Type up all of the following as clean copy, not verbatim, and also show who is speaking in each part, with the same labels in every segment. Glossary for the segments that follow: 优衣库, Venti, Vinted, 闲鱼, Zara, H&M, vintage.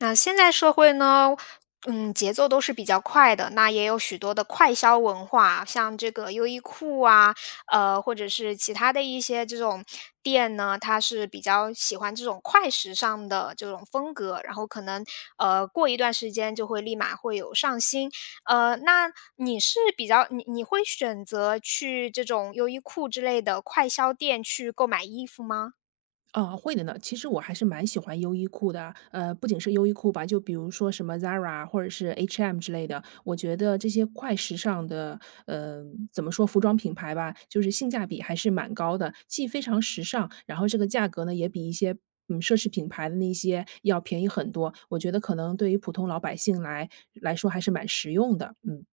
Speaker 1: 那现在社会呢，节奏都是比较快的，那也有许多的快消文化，像这个优衣库啊，或者是其他的一些这种店呢，它是比较喜欢这种快时尚的这种风格，然后可能过一段时间就会立马会有上新。呃，那你是比较你你会选择去这种优衣库之类的快消店去购买衣服吗？
Speaker 2: 啊，会的呢。其实我还是蛮喜欢优衣库的，不仅是优衣库吧，就比如说什么 Zara 或者是 H&M 之类的，我觉得这些快时尚的，呃，怎么说服装品牌吧，就是性价比还是蛮高的，既非常时尚，然后这个价格呢也比一些奢侈品牌的那些要便宜很多，我觉得可能对于普通老百姓来说还是蛮实用的。嗯。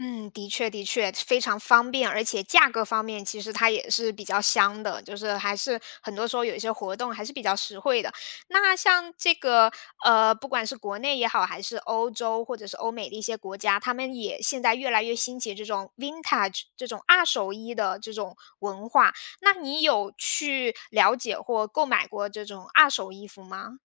Speaker 1: 嗯，的确的确，非常方便，而且价格方面其实它也是比较香的，就是还是很多时候有一些活动还是比较实惠的。那像这个,不管是国内也好，还是欧洲或者是欧美的一些国家，他们也现在越来越兴起这种 vintage 这种二手衣的这种文化。那你有去了解或购买过这种二手衣服吗？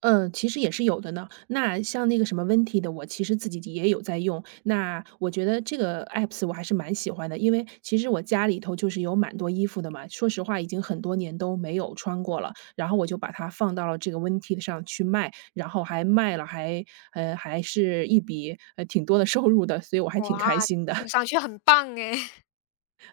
Speaker 2: 嗯，其实也是有的呢。那像那个什么 Venti 的，我其实自己也有在用。那我觉得这个 apps 我还是蛮喜欢的，因为其实我家里头就是有蛮多衣服的嘛，说实话已经很多年都没有穿过了。然后我就把它放到了这个 Venti 上去卖，然后还卖了还是一笔挺多的收入的，所以我还挺开
Speaker 1: 哇，
Speaker 2: 心的。
Speaker 1: 听上去很棒诶。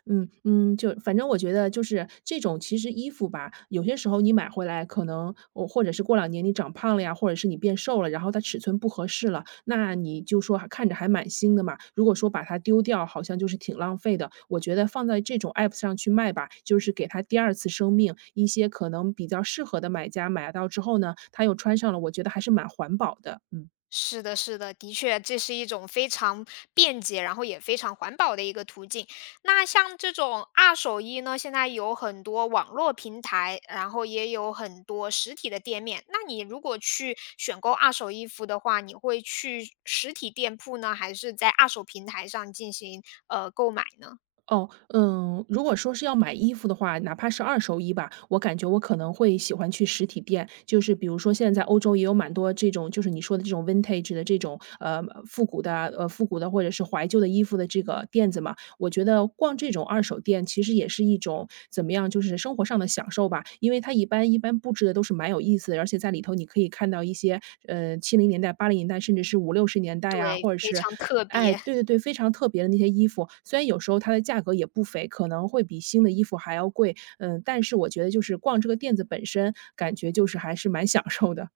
Speaker 2: 嗯嗯，就反正我觉得就是这种其实衣服吧，有些时候你买回来可能我或者是过两年你长胖了呀，或者是你变瘦了，然后它尺寸不合适了，那你就说还看着还蛮新的嘛。如果说把它丢掉，好像就是挺浪费的。我觉得放在这种 app 上去卖吧，就是给它第二次生命。一些可能比较适合的买家买到之后呢，他又穿上了，我觉得还是蛮环保的。嗯。
Speaker 1: 是的，是的，的确，这是一种非常便捷，然后也非常环保的一个途径。那像这种二手衣呢，现在有很多网络平台，然后也有很多实体的店面。那你如果去选购二手衣服的话，你会去实体店铺呢，还是在二手平台上进行购买呢？
Speaker 2: 哦，如果说是要买衣服的话，哪怕是二手衣吧，我感觉我可能会喜欢去实体店。就是比如说，现在在欧洲也有蛮多这种，就是你说的这种 vintage 的这种复古的或者是怀旧的衣服的这个店子嘛。我觉得逛这种二手店其实也是一种怎么样，就是生活上的享受吧。因为它一般布置的都是蛮有意思的，而且在里头你可以看到一些七零年代、八零年代，甚至是五六十年代啊，
Speaker 1: 对，
Speaker 2: 或者
Speaker 1: 非
Speaker 2: 是。
Speaker 1: 常特
Speaker 2: 哎，
Speaker 1: 别。
Speaker 2: 对对对，非常特别的那些衣服，虽然有时候它的价格也不菲，可能会比新的衣服还要贵，但是我觉得就是逛这个店子本身，感觉就是还是蛮享受的。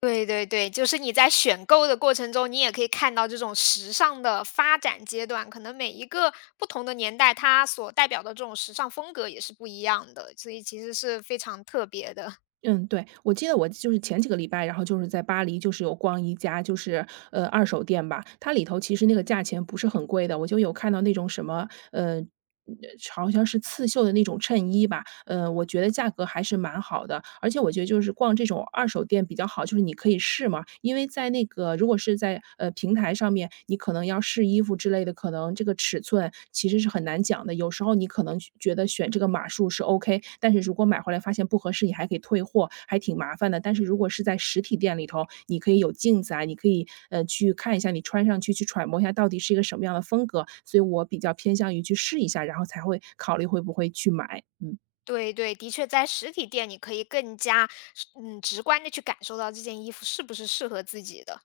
Speaker 1: 对对对，就是你在选购的过程中，你也可以看到这种时尚的发展阶段，可能每一个不同的年代，它所代表的这种时尚风格也是不一样的，所以其实是非常特别的。
Speaker 2: 嗯，对，我记得我就是前几个礼拜，然后就是在巴黎，就是有逛一家就是，二手店吧，它里头其实那个价钱不是很贵的，我就有看到那种什么，呃，嗯好像是刺绣的那种衬衣吧，我觉得价格还是蛮好的，而且我觉得就是逛这种二手店比较好，就是你可以试嘛，因为在那个如果是在，平台上面你可能要试衣服之类的，可能这个尺寸其实是很难讲的。有时候你可能去觉得选这个码数是 OK，但是如果买回来发现不合适，你还可以退货，还挺麻烦的。但是如果是在实体店里头，你可以有镜子啊，你可以去看一下你穿上去，去揣摩一下到底是一个什么样的风格。所以我比较偏向于去试一下，然后才会考虑会不会去买。嗯。
Speaker 1: 对对，的确在实体店，你可以更加直观的去感受到这件衣服是不是适合自己的。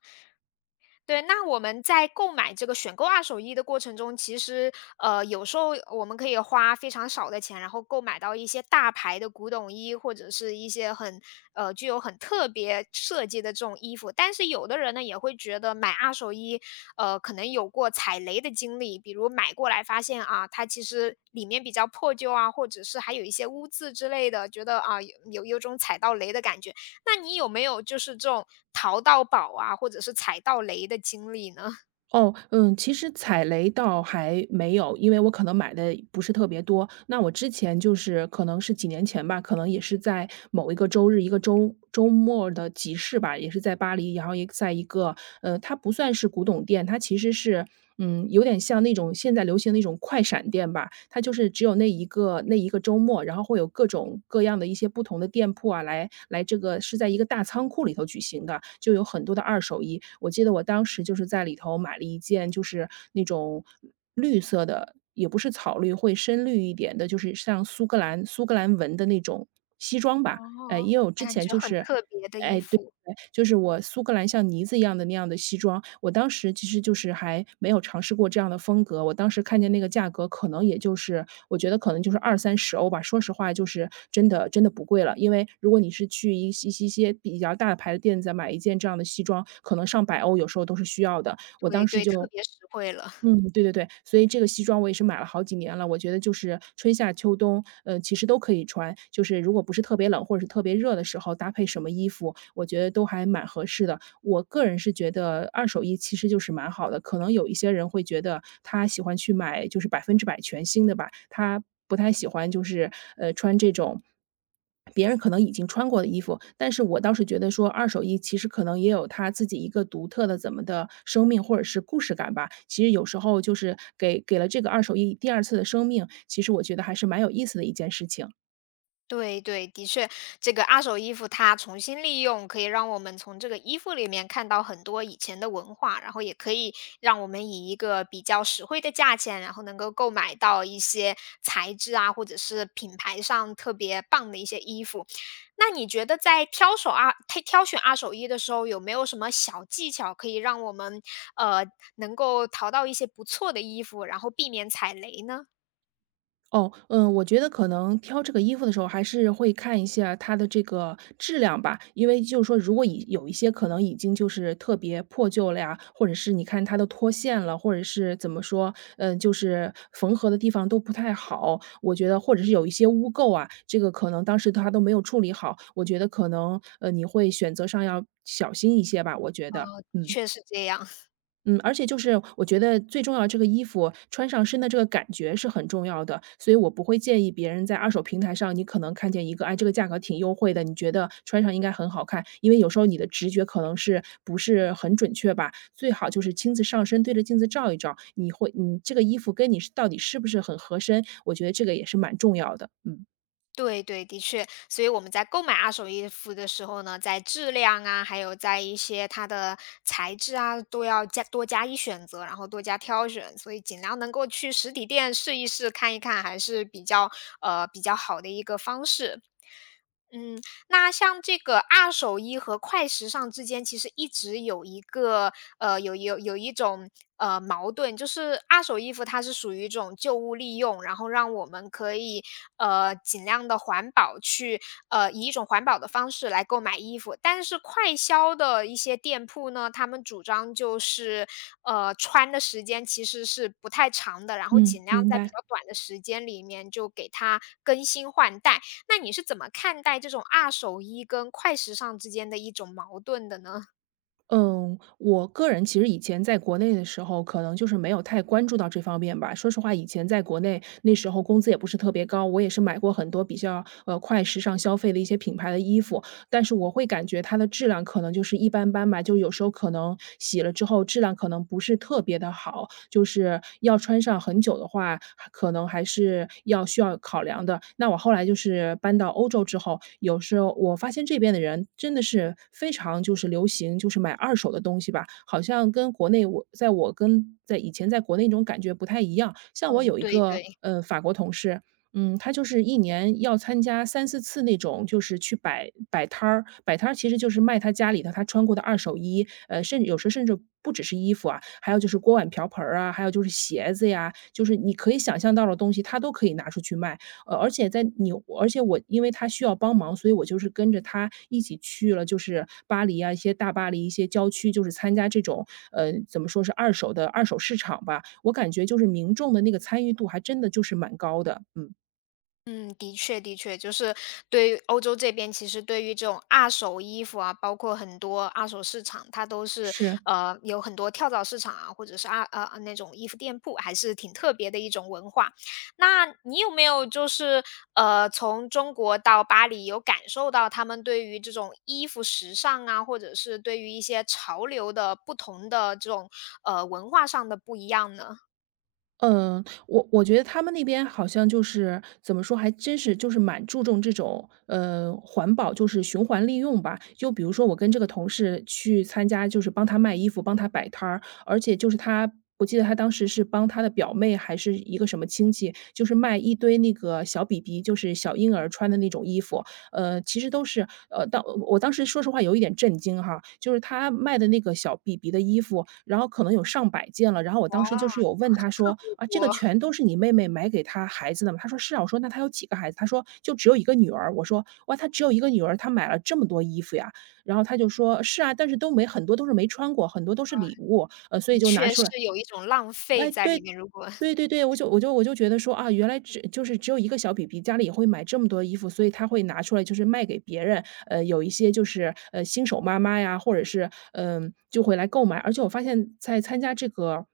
Speaker 1: 对，那我们在购买这个选购二手衣的过程中，其实,有时候我们可以花非常少的钱，然后购买到一些大牌的古董衣，或者是一些很具有很特别设计的这种衣服。但是有的人呢，也会觉得买二手衣，可能有过踩雷的经历，比如买过来发现啊，它其实里面比较破旧啊，或者是还有一些污渍之类的，觉得啊有一种踩到雷的感觉。那你有没有就是这种淘到宝啊，或者是踩到雷的经历呢？
Speaker 2: 哦，其实踩雷倒还没有，因为我可能买的不是特别多。那我之前就是可能是几年前吧，可能也是在某一个周日、一个周周末的集市吧，也是在巴黎，然后也在一个。它不算是古董店，它其实是。有点像那种现在流行的那种快闪店吧，它就是只有那一个周末，然后会有各种各样的一些不同的店铺啊，这个是在一个大仓库里头举行的，就有很多的二手衣。我记得我当时就是在里头买了一件，就是那种绿色的，也不是草绿，会深绿一点的，就是像苏格兰纹的那种西装吧。哎，
Speaker 1: 哦，
Speaker 2: 因为我之
Speaker 1: 感
Speaker 2: 前
Speaker 1: 觉
Speaker 2: 就
Speaker 1: 很
Speaker 2: 是。
Speaker 1: 特别的
Speaker 2: 哎，
Speaker 1: 衣
Speaker 2: 对。
Speaker 1: 服，
Speaker 2: 就是我苏格兰像呢子一样的那样的西装，我当时其实就是还没有尝试过这样的风格。我当时看见那个价格，可能也就是我觉得可能就是二三十欧吧，说实话就是真的真的不贵了。因为如果你是去一些一些比较大的牌的店子买一件这样的西装，可能上百欧有时候都是需要的。我当
Speaker 1: 对
Speaker 2: 时
Speaker 1: 对，特
Speaker 2: 就。
Speaker 1: 别实惠了。
Speaker 2: 嗯，对对对，所以这个西装我也是买了好几年了，我觉得就是春夏秋冬，其实都可以穿，就是如果不是特别冷或者是特别热的时候，搭配什么衣服，我觉得都还蛮合适的。我个人是觉得二手衣其实就是蛮好的，可能有一些人会觉得他喜欢去买就是百分之百全新的吧，他不太喜欢就是穿这种。别人可能已经穿过的衣服，但是我倒是觉得说二手衣其实可能也有它自己一个独特的怎么的生命或者是故事感吧。其实有时候就是给了这个二手衣第二次的生命，其实我觉得还是蛮有意思的一件事情。
Speaker 1: 对对，的确，这个二手衣服它重新利用，可以让我们从这个衣服里面看到很多以前的文化，然后也可以让我们以一个比较实惠的价钱，然后能够购买到一些材质啊，或者是品牌上特别棒的一些衣服。那你觉得在挑选二手衣的时候，有没有什么小技巧可以让我们呃能够淘到一些不错的衣服，然后避免踩雷呢？
Speaker 2: 哦，我觉得可能挑这个衣服的时候还是会看一下它的这个质量吧，因为就是说，如果已有一些可能已经就是特别破旧了呀，或者是你看它都脱线了，或者是怎么说，就是缝合的地方都不太好，我觉得或者是有一些污垢啊，这个可能当时它都没有处理好，我觉得可能你会选择上要小心一些吧，我觉得，
Speaker 1: 呃，的
Speaker 2: 嗯。
Speaker 1: 确是这样。
Speaker 2: 嗯，而且就是我觉得最重要的这个衣服穿上身的这个感觉是很重要的，所以我不会建议别人在二手平台上，你可能看见一个，哎，这个价格挺优惠的，你觉得穿上应该很好看，因为有时候你的直觉可能是不是很准确吧，最好就是亲自上身对着镜子照一照，你会你这个衣服跟你是到底是不是很合身，我觉得这个也是蛮重要的，嗯。
Speaker 1: 对对，的确，所以我们在购买二手衣服的时候呢，在质量啊，还有在一些它的材质啊，都要加多加以选择，然后多加挑选，所以尽量能够去实体店试一试、看一看，还是比较好的一个方式。嗯，那像这个二手衣和快时尚之间，其实一直有一个有一种矛盾，就是二手衣服它是属于一种旧物利用，然后让我们可以尽量的环保以一种环保的方式来购买衣服，但是快销的一些店铺呢，他们主张就是穿的时间其实是不太长的，然后
Speaker 2: 嗯，
Speaker 1: 尽量
Speaker 2: 明
Speaker 1: 在比
Speaker 2: 白。
Speaker 1: 较短的时间里面就给它更新换代。那你是怎么看待这种二手衣跟快时尚之间的一种矛盾的呢？
Speaker 2: 嗯，我个人其实以前在国内的时候，可能就是没有太关注到这方面吧。说实话，以前在国内那时候工资也不是特别高，我也是买过很多比较快时尚消费的一些品牌的衣服，但是我会感觉它的质量可能就是一般般吧，就有时候可能洗了之后质量可能不是特别的好，就是要穿上很久的话，可能还是要需要考量的。那我后来就是搬到欧洲之后，有时候我发现这边的人真的是非常就是流行，就是买二手的东西吧，好像跟国内我跟在以前在国内那种感觉不太一样。像我
Speaker 1: 嗯，
Speaker 2: 有一
Speaker 1: 对
Speaker 2: 个，
Speaker 1: 对。
Speaker 2: 法国同事，嗯，他就是一年要参加三四次那种，就是去摆摆摊儿。摆摊儿其实就是卖他家里头他穿过的二手衣，甚至有时候甚至不只是衣服啊，还有就是锅碗瓢盆儿啊，还有就是鞋子呀，就是你可以想象到的东西，他都可以拿出去卖。呃，而且在你而且我因为他需要帮忙，所以我就是跟着他一起去了，就是巴黎啊，一些大巴黎一些郊区，就是参加这种，怎么说是二手市场吧。我感觉就是民众的那个参与度还真的就是蛮高的，嗯。
Speaker 1: 嗯，的确，的确，就是对于欧洲这边，其实对于这种二手衣服啊，包括很多二手市场，它都是
Speaker 2: 是，
Speaker 1: 呃有很多跳蚤市场啊，或者是那种衣服店铺，还是挺特别的一种文化。那你有没有就是从中国到巴黎，有感受到他们对于这种衣服时尚啊，或者是对于一些潮流的不同的这种文化上的不一样呢？
Speaker 2: 嗯，我觉得他们那边好像就是怎么说，还真是就是蛮注重这种环保，就是循环利用吧。就比如说我跟这个同事去参加，就是帮他卖衣服，帮他摆摊儿，而且就是他。我记得他当时是帮他的表妹还是一个什么亲戚，就是卖一堆那个小 BB，就是小婴儿穿的那种衣服，呃，其实都是呃，当我当时说实话有一点震惊哈，就是他卖的那个小 BB 的衣服，然后可能有上百件了，然后我当时就是
Speaker 1: 哇，
Speaker 2: 有问他 说：“啊，这个
Speaker 1: 多
Speaker 2: 全都是你妹妹买给她孩子的吗？”他说：“是啊。”我说：“那她有几个孩子？”他说：“就只有一个女儿。”我说：“哇，她只有一个女儿，她买了这么多衣服呀？”然后他就说：“是啊，但是都没很多都是没穿过，很多都是礼物，所以
Speaker 1: 的
Speaker 2: 就拿
Speaker 1: 确
Speaker 2: 出
Speaker 1: 是
Speaker 2: 来”
Speaker 1: 有一种浪费
Speaker 2: 哎，
Speaker 1: 在
Speaker 2: 对，
Speaker 1: 里面，如果
Speaker 2: 对对对，我就觉得说啊，原来就是只有一个小 BB，家里也会买这么多衣服，所以他会拿出来就是卖给别人。有一些就是新手妈妈呀，或者是嗯、就会来购买。而且我发现，在参加这个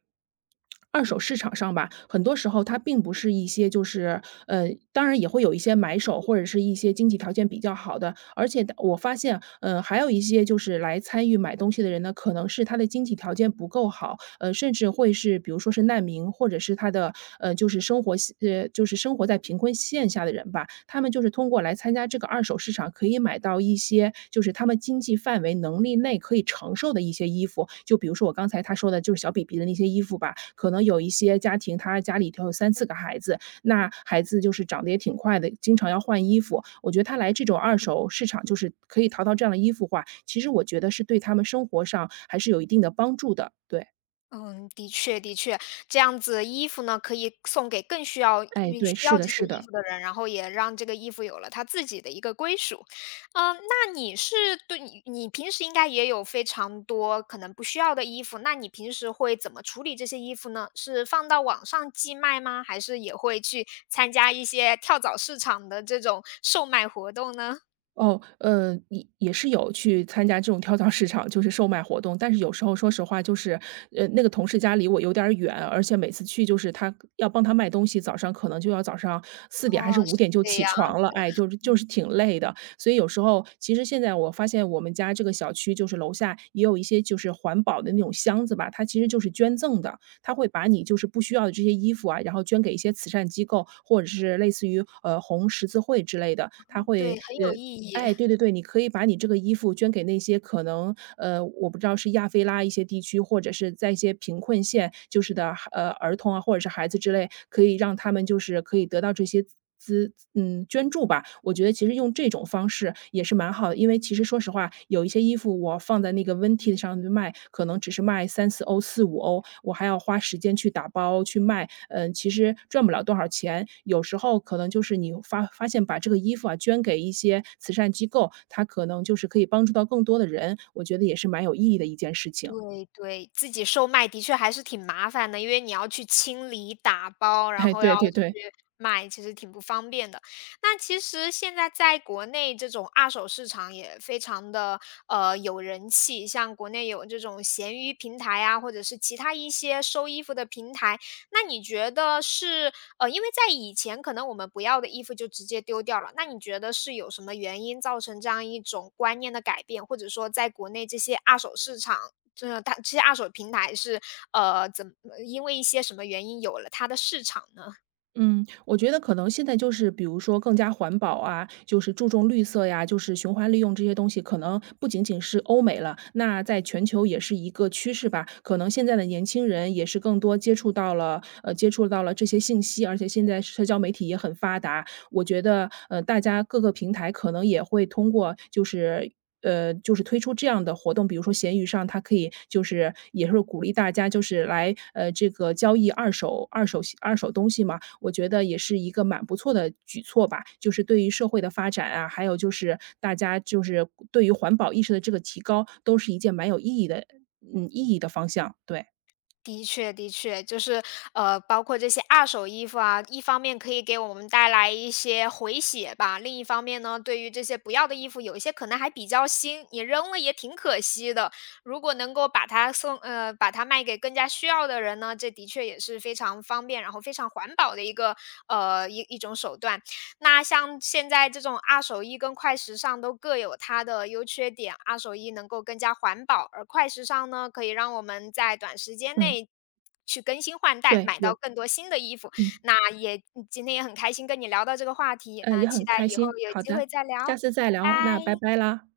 Speaker 2: 二手市场上吧，很多时候它并不是一些就是当然也会有一些买手或者是一些经济条件比较好的，而且我发现，还有一些就是来参与买东西的人呢，可能是他的经济条件不够好，甚至会是比如说是难民，或者是他的呃，就是生活系呃，就是生活在贫困线下的人吧。他们就是通过来参加这个二手市场，可以买到一些就是他们经济范围能力内可以承受的一些衣服。就比如说我刚才他说的，就是小 b a b 的那些衣服吧，可能有一些家庭他家里头有三四个孩子，那孩子就是长得也挺快的，经常要换衣服。我觉得他来这种二手市场，就是可以淘到这样的衣服话，其实我觉得是对他们生活上还是有一定的帮助的，对。
Speaker 1: 嗯，的确的确，这样子衣服呢，可以送给更需要
Speaker 2: 哎，
Speaker 1: 嗯，需
Speaker 2: 对，是
Speaker 1: 要
Speaker 2: 的
Speaker 1: 这些
Speaker 2: 是
Speaker 1: 衣
Speaker 2: 的。
Speaker 1: 服的人，然后也让这个衣服有了它自己的一个归属。嗯，那你是对你平时应该也有非常多可能不需要的衣服，那你平时会怎么处理这些衣服呢？是放到网上寄卖吗？还是也会去参加一些跳蚤市场的这种售卖活动呢？
Speaker 2: 哦，也是有去参加这种跳蚤市场，就是售卖活动，但是有时候说实话，就是，那个同事家离我有点儿远，而且每次去就是他要帮他卖东西，早上可能就要早上4点还是
Speaker 1: 哦，是
Speaker 2: 5点就
Speaker 1: 这
Speaker 2: 起
Speaker 1: 样，
Speaker 2: 床了，哎，就是挺累的。所以有时候其实现在我发现我们家这个小区就是楼下也有一些就是环保的那种箱子吧，它其实就是捐赠的，他会把你就是不需要的这些衣服啊，然后捐给一些慈善机构，或者是类似于，红十字会之类的，他
Speaker 1: 对，
Speaker 2: 会，
Speaker 1: 很有意义。
Speaker 2: 哎，对对对，你可以把你这个衣服捐给那些可能，我不知道是亚非拉一些地区，或者是在一些贫困县，就是的，儿童啊，或者是孩子之类，可以让他们就是可以得到这些捐助吧。我觉得其实用这种方式也是蛮好的，因为其实说实话，有一些衣服我放在那个 Vinted 上去卖，可能只是卖三四欧、四五欧，我还要花时间去打包去卖，嗯，其实赚不了多少钱。有时候可能就是你发现把这个衣服啊，捐给一些慈善机构，它可能就是可以帮助到更多的人，我觉得也是蛮有意义的一件事情。
Speaker 1: 对对，自己售卖的确还是挺麻烦的，因为你要去清理、打包，然
Speaker 2: 哎，
Speaker 1: 后
Speaker 2: 对
Speaker 1: 要
Speaker 2: 对对。
Speaker 1: 去卖，其实挺不方便的。那其实现在在国内这种二手市场也非常有人气，像国内有这种闲鱼平台啊，或者是其他一些收衣服的平台。那你觉得因为在以前可能我们不要的衣服就直接丢掉了，那你觉得是有什么原因造成这样一种观念的改变，或者说在国内这些二手市场？真的，它这些二手平台是，呃，怎么因为一些什么原因有了它的市场呢？
Speaker 2: 嗯，我觉得可能现在就是比如说更加环保啊，就是注重绿色呀，就是循环利用这些东西，可能不仅仅是欧美了，那在全球也是一个趋势吧。可能现在的年轻人也是更多接触到了这些信息，而且现在社交媒体也很发达，我觉得，大家各个平台可能也会通过就是就是推出这样的活动，比如说闲鱼上，它可以就是也是鼓励大家就是来这个交易二手东西嘛，我觉得也是一个蛮不错的举措吧。就是对于社会的发展啊，还有就是大家就是对于环保意识的这个提高，都是一件蛮有意义的，意义的方向。对，
Speaker 1: 的确，的确，就是,包括这些二手衣服啊，一方面可以给我们带来一些回血吧，另一方面呢，对于这些不要的衣服，有一些可能还比较新，你扔了也挺可惜的。如果能够把它送，把它卖给更加需要的人呢，这的确也是非常方便，然后非常环保的一个，一种手段。那像现在这种二手衣跟快时尚都各有它的优缺点，二手衣能够更加环保，而快时尚呢，可以让我们在短时间
Speaker 2: 嗯，
Speaker 1: 内去更新换代，
Speaker 2: 对，
Speaker 1: 买到
Speaker 2: 有，
Speaker 1: 更多新的衣服。
Speaker 2: 嗯，
Speaker 1: 那也嗯今天也很开心跟你聊到这个话题，那
Speaker 2: 也
Speaker 1: 期
Speaker 2: 很
Speaker 1: 待
Speaker 2: 开
Speaker 1: 以后
Speaker 2: 心。
Speaker 1: 有
Speaker 2: 好
Speaker 1: 机
Speaker 2: 的，
Speaker 1: 会再聊，
Speaker 2: 下次再
Speaker 1: 拜
Speaker 2: 聊，那拜
Speaker 1: 拜。
Speaker 2: 拜啦。